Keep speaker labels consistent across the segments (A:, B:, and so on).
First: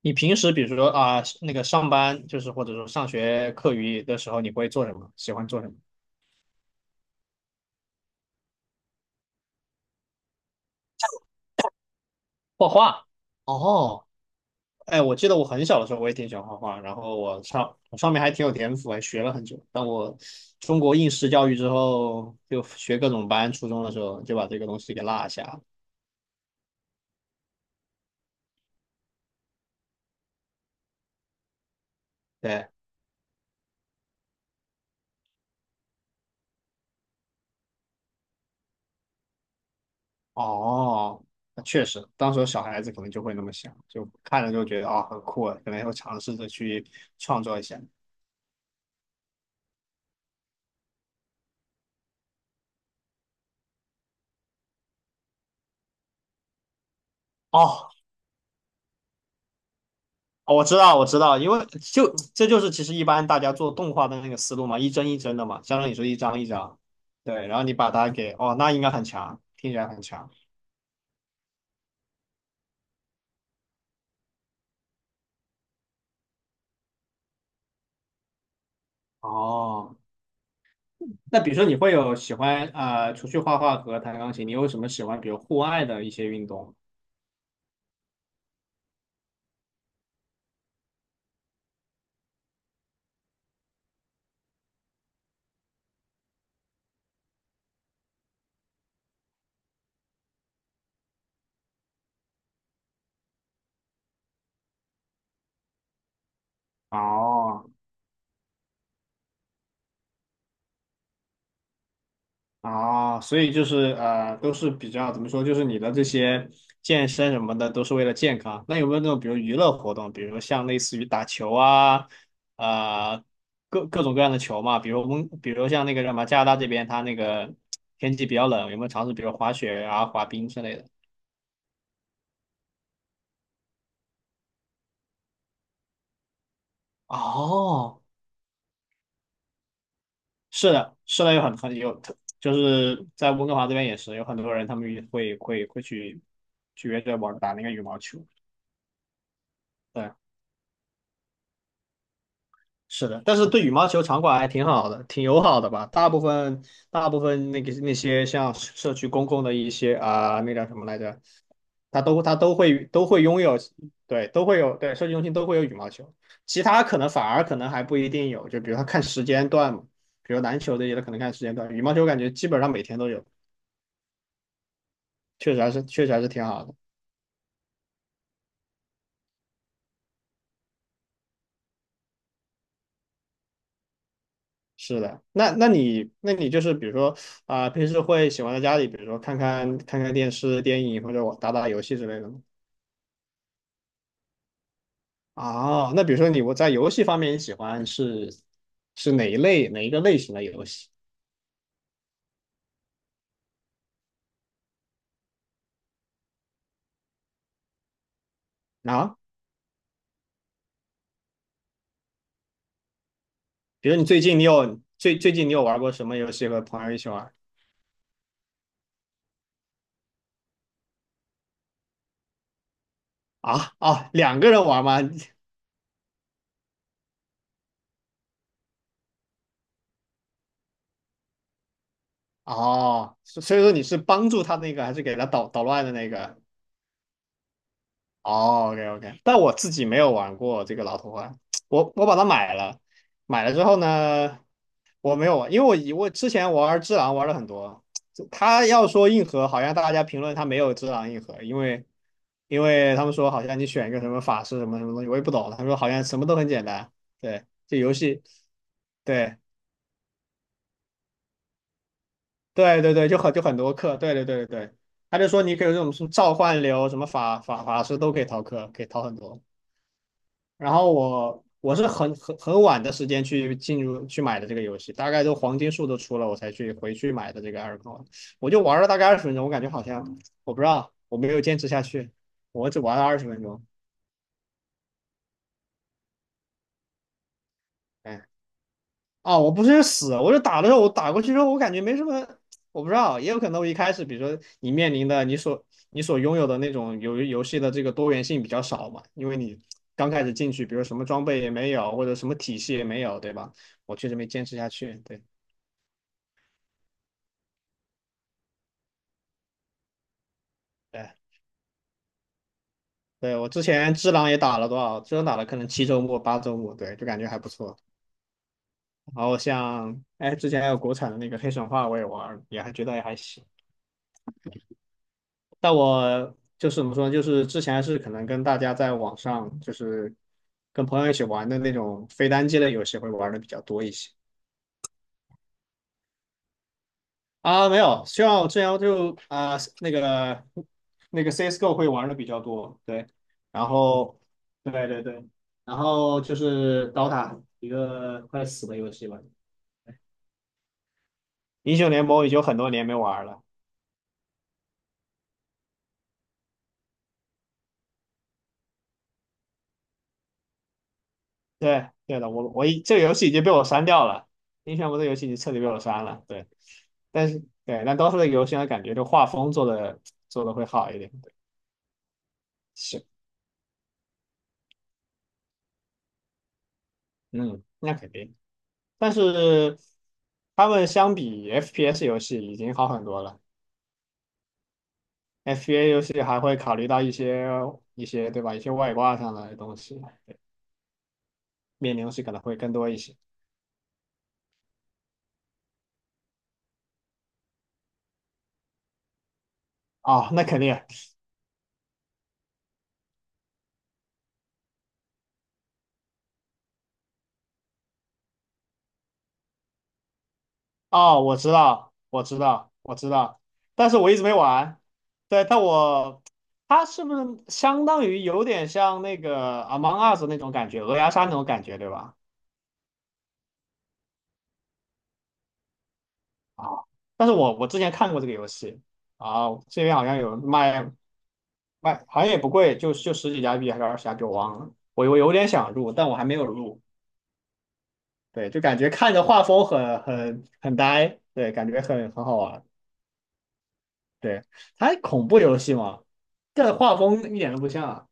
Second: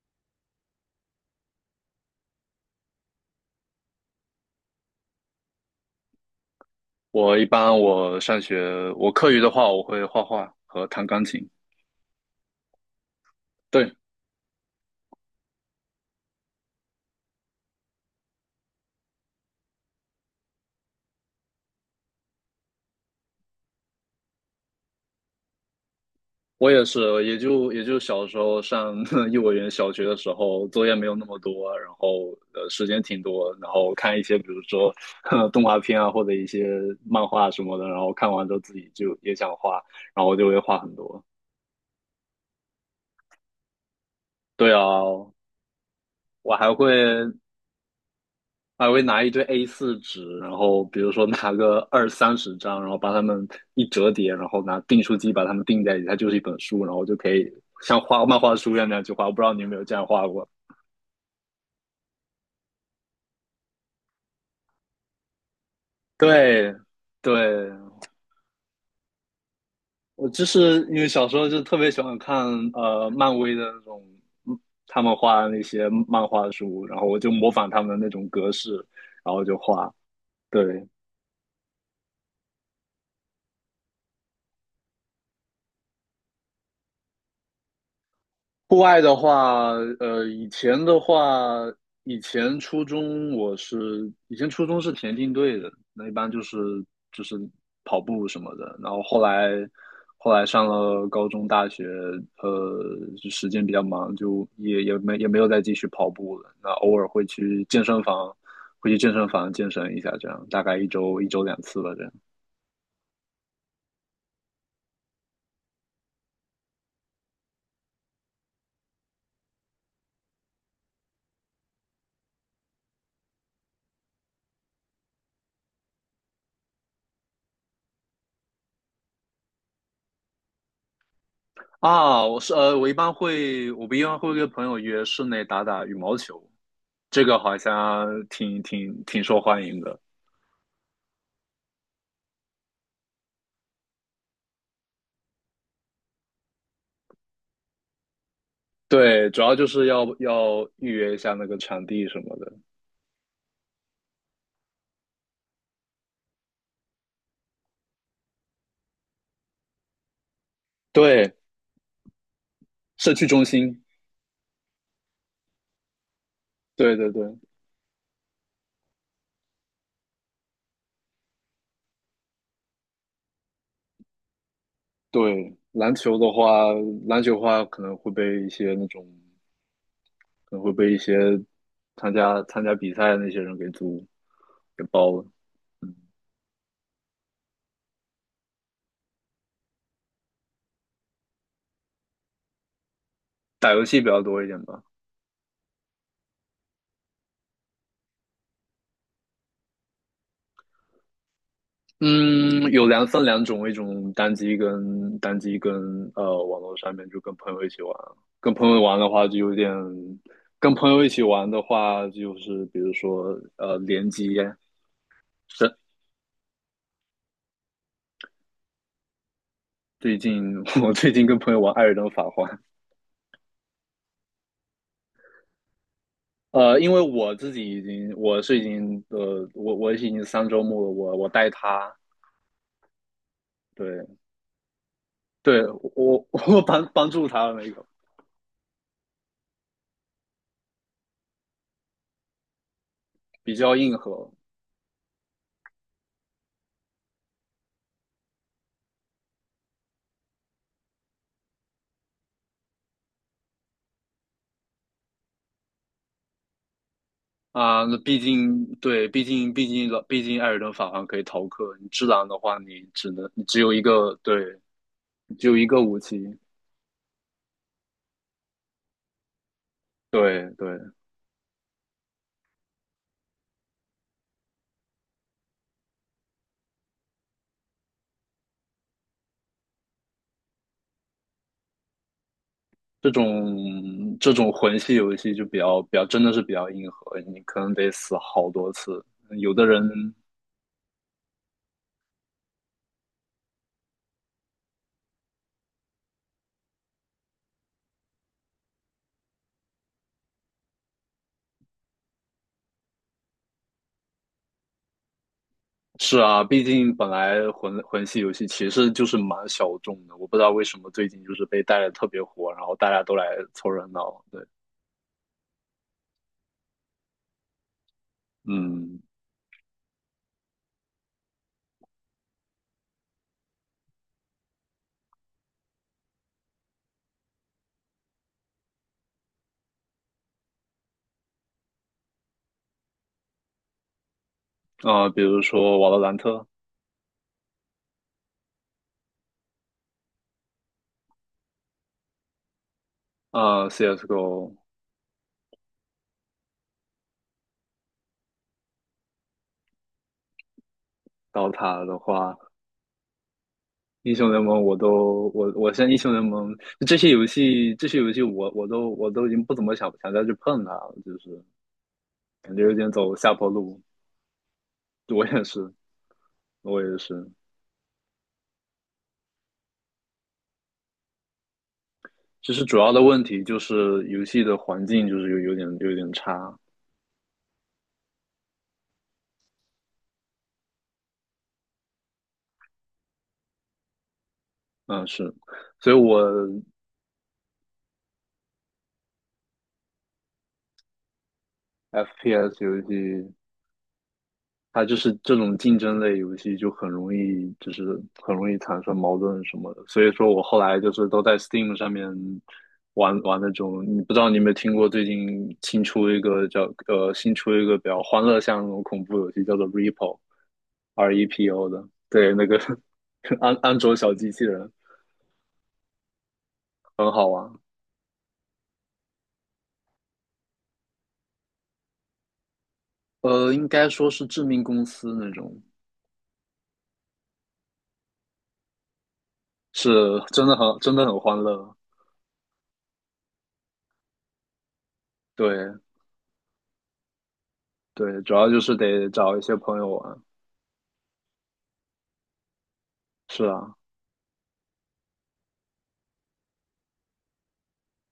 A: 你平时比如说啊，那个上班就是或者说上学课余的时候，你会做什么？喜欢做什么？
B: 我一般我上学，我课余的话，我会画画和弹钢琴。
A: 画画。
B: 对，
A: 哦。哎，我记得我很小的时候我也挺喜欢画画，然后我上面还挺有天赋，还学了很久。但我中国应试教育之后，就学各种班，初中的时候就把这个东西给落下了。
B: 我也是，也就小时候上 幼儿园、小学的时候，作业没有那么多，然后
A: 对。
B: 时间挺多，然后看一些比如说 动画片啊，或者一些漫画什么的，然后看完之后自己就也想画，然后我就会画很
A: 哦，
B: 多。
A: 那确实，当时小孩子可能就会那么想，就看了就
B: 对啊，
A: 觉得啊、很酷啊，可能会尝试着
B: 我还
A: 去
B: 会
A: 创作一下。
B: 还会拿一堆 A4 纸，然后比如说拿个二三十张，然后把它们一折叠，然后拿订书机把它们订在一起，它就是一本书，然后就可以
A: 哦。
B: 像画漫画书一样那样去画。我不知道你有没有这样画过？
A: 哦我知道，我知道，因为就这就是其实一般大家做动画的那个思路嘛，一帧一帧的嘛，相当于说一张一
B: 对，
A: 张。对，然后
B: 对，
A: 你把它给，哦，那应该很强，听起来很
B: 我
A: 强。
B: 就是因为小时候就特别喜欢看漫威的那种，嗯他们画的那些漫画书，然后我就模仿他们的那种格式，然后就画。
A: 哦，
B: 对，
A: 那比如说你会有喜欢啊、除去画画和弹钢琴，你有什么喜欢比如户外的一些运动？
B: 户外的话，以前的话，以前初中是田径队的，那一般就是跑步什么的。然后后来上了高中、大学，呃，就时间比较忙，就也没有再继续跑步了。那偶尔会去
A: 哦。
B: 健身房，会去健身房健身一下，这样大概一周两次吧，这样。
A: 啊，所以就是都是比较怎么说，就是你的这些健身什么的，都是为了健康。那有没有那种比如娱乐活动，比如像类似于打球啊，啊、各种各样的球嘛，比如温，比如像那个什么加拿大这边，它那个天气比较冷，有没有尝试比如滑雪啊、滑冰之类的？
B: 啊，我是呃，我一般会，我不一般会跟朋友约室内打打羽毛球，这个好
A: 哦。
B: 像挺受欢迎的。
A: 是的，是的，有很很有，就是在温哥华这边也是有很多人，他们会去去约着玩打那个羽毛球。
B: 对，主要就是要
A: 对。
B: 要预约一下那个场地什么的。
A: 是的，但是对羽毛球场馆还挺好的，挺友好的吧？大部分那个那些像社区公共的一些啊、那叫什么来着？
B: 对，
A: 它都会都
B: 社
A: 会
B: 区
A: 拥
B: 中
A: 有。
B: 心。
A: 对，都会有，对，社区中心都会有羽毛球，其他
B: 对
A: 可能
B: 对
A: 反
B: 对
A: 而可能还不一定有，就比如它看时间段嘛，比如篮球这些它可能看时间段，羽毛球感觉基本上每天都有，确
B: 对，
A: 实还是
B: 篮
A: 确实
B: 球
A: 还是
B: 的
A: 挺好
B: 话，
A: 的。
B: 篮球的话可能会被一些参加比赛的那些人给租给
A: 是
B: 包
A: 的。
B: 了。
A: 那你就是比如说啊、平时会喜欢在家里，比如说看电视、电影或者我打打游戏之类的吗？
B: 打游戏比较多一点吧。
A: 啊，那比如说你在游戏方面，你喜欢是是哪一类哪一个类型的游戏
B: 嗯，有两种，一种单机跟网络上面就跟朋友一起玩，跟朋友玩的
A: 啊？
B: 话就有点，跟朋友一起玩的话就是比如说
A: 比如你
B: 联
A: 最
B: 机，
A: 近你有最近你有
B: 是
A: 玩过什么游戏和朋友一起玩
B: 最近 我最近跟朋友玩《艾尔登法环》，
A: 啊？哦，两个人玩吗？
B: 因为我自己已经我是已经呃我已经3周目了，我带他，
A: 哦，所所以说你是
B: 对
A: 帮助他那个，还是给他捣捣
B: 对，
A: 乱的那
B: 我
A: 个？
B: 我 帮助他的那个
A: 哦，OK OK,但我自己没有玩过这个老头环，我把它买了，买了
B: 比
A: 之
B: 较
A: 后
B: 硬核，
A: 呢，我没有玩，因为我之前玩只狼玩了很多，他要说硬核，好像大家评论他没有只狼硬核，因为。因为他们说好像你选一个什么法师什么什么东西，我也不懂。他们说好像什么都很简单。对，这
B: 啊，
A: 游
B: 那毕
A: 戏。
B: 竟对，毕
A: 对
B: 竟毕竟老毕竟艾尔登法环可以逃课，你只狼的话，
A: 对对对，就很就
B: 你
A: 很
B: 只有
A: 多
B: 一
A: 课，对
B: 个，
A: 对对对
B: 对，
A: 对。他就
B: 你
A: 说
B: 只有
A: 你可
B: 一
A: 以有
B: 个
A: 这种
B: 武
A: 什么
B: 器，
A: 召唤流、什么法师都可以逃课，可以逃很多。
B: 对
A: 然
B: 对，
A: 后我是很晚的时间去进入去买的这个游戏，大概都黄金树都出了，我才去回去买的这个二尔。我就玩了大概二十分钟，我感觉好像我不知道我没有坚持下去，我只玩了
B: 这
A: 二十分钟。
B: 种这种魂系游戏就比较比较真的是比较硬核，你可能得死
A: 哎。
B: 好多次。
A: 啊，我
B: 有
A: 不
B: 的人
A: 是死，我是打的时候，我打过去之后，我感觉没什么，我不知道，也有可能我一开始，比如说你面临的你所拥有的那种游戏的这个多元性比较少嘛，因为你刚开始进去，比如什么装备也没有，或者什么体系也没有，对吧？我确实没坚持下去。对，
B: 是啊，毕竟本来魂系游戏其实就是蛮小众的，我不知道为什么最
A: 对，
B: 近就是被带的特别火，然后大家都来
A: 对，我之
B: 凑热
A: 前只
B: 闹。
A: 狼也
B: 对，
A: 打了多少？只狼打了可能7周末、8周末，对，就感觉还不错。
B: 嗯，
A: 然后像哎，之前还有国产的那个黑神话我也玩儿也还觉得也还行。但我就是怎么说呢？就是之前是可能跟大家在网上，就是跟朋友一起玩的那种非单机类游戏会玩的比较多一些
B: 啊、比如说《瓦罗兰特》
A: 啊。没有，像我之前就啊、那个那个 CS:GO 会玩的比较多。对，
B: 啊，
A: 然后
B: 《CS:GO》。
A: 对对对，然后就是 DOTA 一个快死的游戏吧，
B: 刀
A: 英
B: 塔
A: 雄
B: 的
A: 联盟已
B: 话，
A: 经有很多年没玩了。
B: 英雄联盟我都我我现在英雄联盟这些游戏我都已经不怎么想再去碰它了，就是
A: 对对的，我
B: 感觉
A: 我
B: 有
A: 已
B: 点
A: 这个游
B: 走
A: 戏已
B: 下
A: 经
B: 坡
A: 被我
B: 路。
A: 删掉了，英雄联盟这个游戏
B: 我
A: 已经
B: 也
A: 彻底被
B: 是，
A: 我删了。对，
B: 我也
A: 但
B: 是。
A: 是对，但 d o 的游戏呢，感觉就画风做的会好一点。对。
B: 其实主要的
A: 是，
B: 问题就是游戏的环境就是有点差，
A: 嗯，那肯定。但是他们相比 FPS 游戏已经好很多了
B: 嗯是，
A: ，FPS
B: 所以
A: 游戏还
B: 我
A: 会考虑到一些一些对吧，一些外挂上的东西，面临东西可能会
B: FPS
A: 更
B: 游
A: 多一些。
B: 戏它就是这种竞争类游戏就很容易，就是很容易产生矛盾什么的。所以
A: 哦，
B: 说我
A: 那
B: 后
A: 肯
B: 来
A: 定。
B: 就是都在 Steam 上面玩玩那种，你不知道你有没有听过最近新出一个比较欢乐向那种恐怖游戏，叫做 Repo，R
A: 哦，
B: E
A: 我
B: P
A: 知
B: O 的，
A: 道，我
B: 对，
A: 知
B: 那个
A: 道，我知 道，
B: 安安
A: 但
B: 卓
A: 是我
B: 小
A: 一直
B: 机
A: 没
B: 器人
A: 玩。对，但我它是
B: 很
A: 不
B: 好
A: 是
B: 玩。
A: 相当于有点像那个《Among Us》那种感觉，鹅鸭杀那种感觉，对吧？
B: 应该说是致命公司那种，
A: 啊，但是我之前看过这个游戏啊，这边好像
B: 是
A: 有
B: 真的很
A: 卖
B: 真的很欢乐。
A: 卖，好像也不贵，就就十几加币还是20加币，我忘了。我有点想
B: 对
A: 入，但我还没有入。
B: 对，主要
A: 对，
B: 就
A: 就
B: 是
A: 感觉
B: 得
A: 看着
B: 找一
A: 画
B: 些
A: 风
B: 朋友
A: 很
B: 玩。
A: 很很呆，对，感觉很好玩。
B: 是啊，
A: 对，它恐怖游戏嘛，这画风一点都不像啊。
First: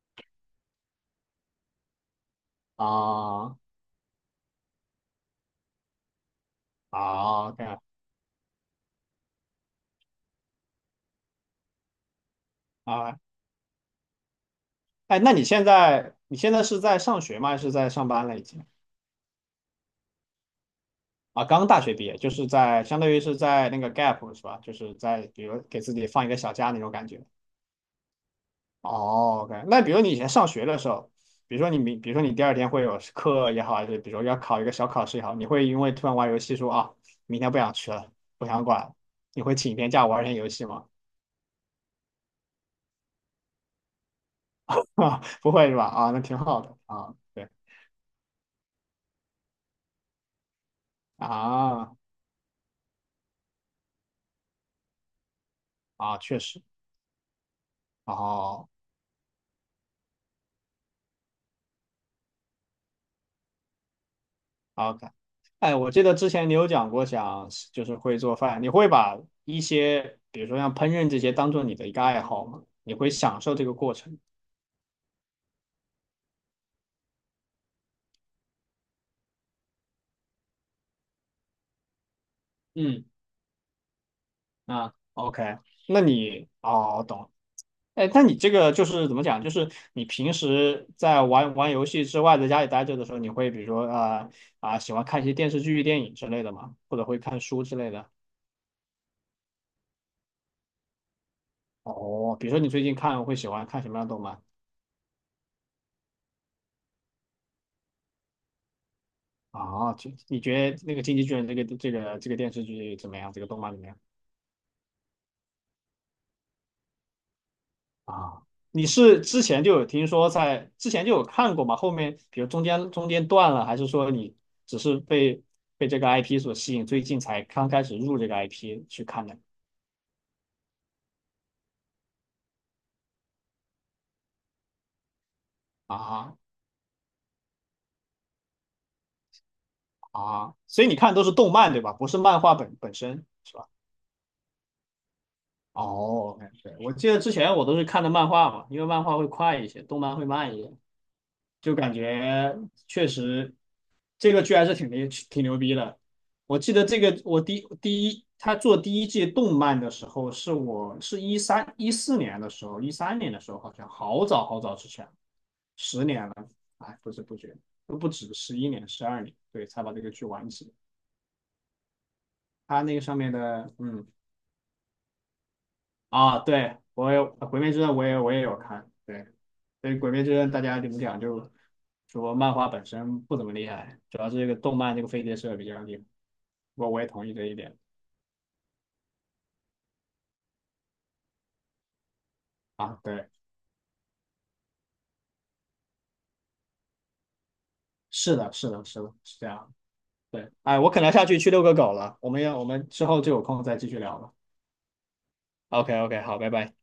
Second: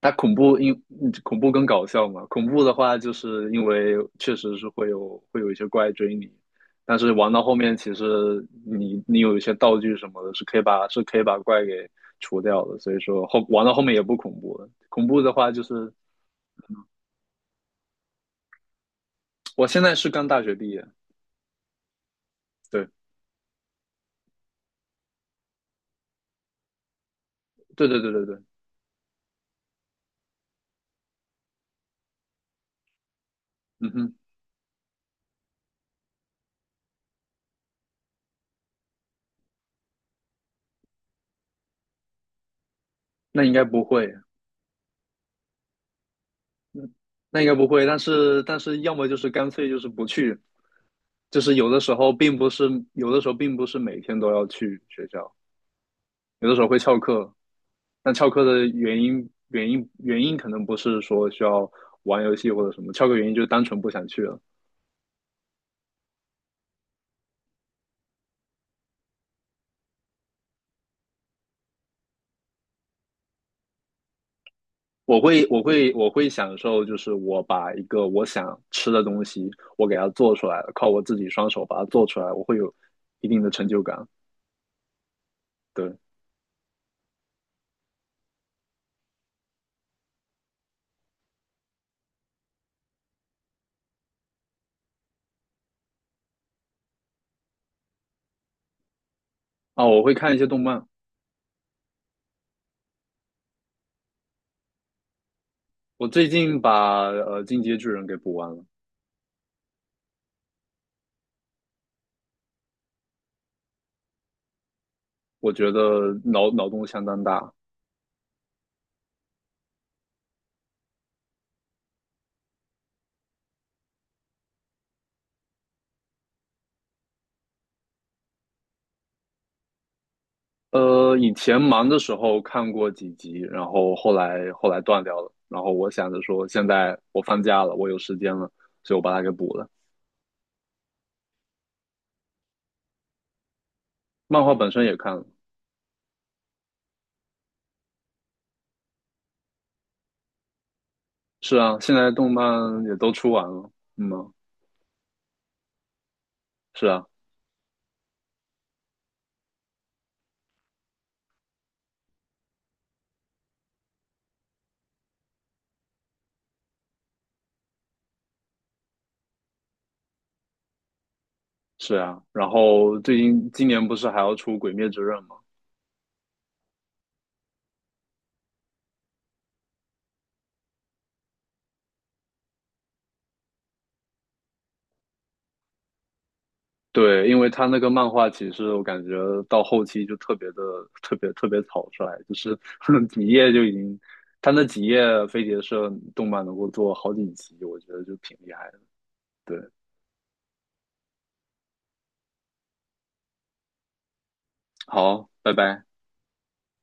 B: 它恐怖因嗯恐怖更搞笑嘛，恐怖的话就是
A: 啊。
B: 因为确实是会有一些怪追你，但是玩到
A: 啊
B: 后面
A: ，OK。
B: 其实你有一些道具什么的，是可以把怪给除掉的，所以
A: 啊，
B: 说玩到后面也不恐怖了。恐
A: 哎，
B: 怖的
A: 那你
B: 话就
A: 现
B: 是
A: 在你现在是在上学吗？还是在上班了已经？
B: 我现在是刚大学毕业，
A: 啊，刚大学毕业，就是在
B: 对
A: 相当于是在那个 gap 是吧？就是在比如给自己放一个小假那种感觉。
B: 对对对对对，
A: 哦，OK,那比如你以前上学的时候，比如说你第二天会有课也好，还
B: 嗯
A: 是比
B: 哼，
A: 如说要考一个小考试也好，你会因为突然玩游戏说啊，明天不想去了，不想管了你会请一天假玩一天游戏吗？
B: 那应该不会，
A: 啊，不会是吧？啊，那挺好的啊。
B: 那应
A: 对
B: 该不会，但是要么就是干脆就是不去，就是有的时
A: 啊
B: 候并不是有的时候并不是每天都要去学校，
A: 啊，确
B: 有的时
A: 实。
B: 候会翘课。但翘课的
A: 哦
B: 原因可能不是说需要玩游戏或者什么，翘课原因就是单纯不想去了。
A: ，OK。哎，我记得之前你有讲过想就是会做饭，你会把一些比如说像烹饪这些当做你的一个爱好吗？你会享受这个过程？
B: 我会享受，就是我把一个我想吃的东西，我给它做出来了，靠我自己双手把它做出来，我会有
A: 嗯。
B: 一定的成就感。
A: 啊，OK,
B: 对
A: 那你哦，懂了。哎，那你这个就是怎么讲？就是你平时在玩玩游戏之外，在家里待着的时候，你会比如说啊啊、喜欢看一些电视剧、电影之类的吗？或者会看书之类的？
B: 啊，我会看一些动漫。
A: 哦，比如说你最近看会喜欢看什么样的动漫？
B: 我最近把《进阶巨人》给补完了，
A: 啊，就你觉得那个《进击巨人》这个这个这个电视剧怎么样？这个动漫怎么样？
B: 我觉得脑洞相当大。
A: 啊，你是之前就有听说在之前就有看过吗？后面比如中间断了，还是说你只是被这个 IP 所吸引，最近才刚开始入这个 IP 去看的？
B: 以前忙的时候看过几集，然后后来断掉了。然后我想着
A: 啊
B: 说，现在我放假了，我有时间了，所以我把它给补了。
A: 啊，所以你看都是动漫对吧？不是漫画本身是吧？
B: 漫画本身也看了，
A: 哦，对，我记得之前我都是看的漫画嘛，因为漫画会快一些，动漫会慢一些。
B: 是
A: 就
B: 啊，
A: 感
B: 现在动
A: 觉
B: 漫也
A: 确
B: 都出完
A: 实
B: 了，嗯啊，
A: 这个剧还是挺牛逼的。我记得
B: 是
A: 这
B: 啊，
A: 个我第第一他做第一季动漫的时候，是2013、2014年的时候，2013年的时候好像好早好早之前，10年了。哎，不知不觉都不止11年、12年，对，才把这个剧完结。
B: 是啊。然
A: 他那
B: 后
A: 个
B: 最
A: 上面
B: 近今
A: 的，
B: 年不
A: 嗯。
B: 是还要出《鬼灭之刃》吗？
A: 啊，对我也《鬼灭之刃》，我也有看，对。所以《鬼灭之刃》，大家怎么讲就说漫画本身不怎么厉害，主要是这个动漫这个飞碟社比较厉害。我也同
B: 对，
A: 意
B: 因
A: 这
B: 为
A: 一
B: 他
A: 点。
B: 那个漫画其实我感觉到后期就特别特别草率，就是
A: 啊，
B: 几
A: 对，
B: 页就已经，他那几页飞碟社动漫能够做好几集，我觉得就挺
A: 是的，
B: 厉害
A: 是
B: 的。
A: 的，是的，是这
B: 对，
A: 样。对。哎，我可能下去去遛个狗了，我们之后就有空再继续聊了。
B: 好，拜拜。
A: OK OK,好，拜拜。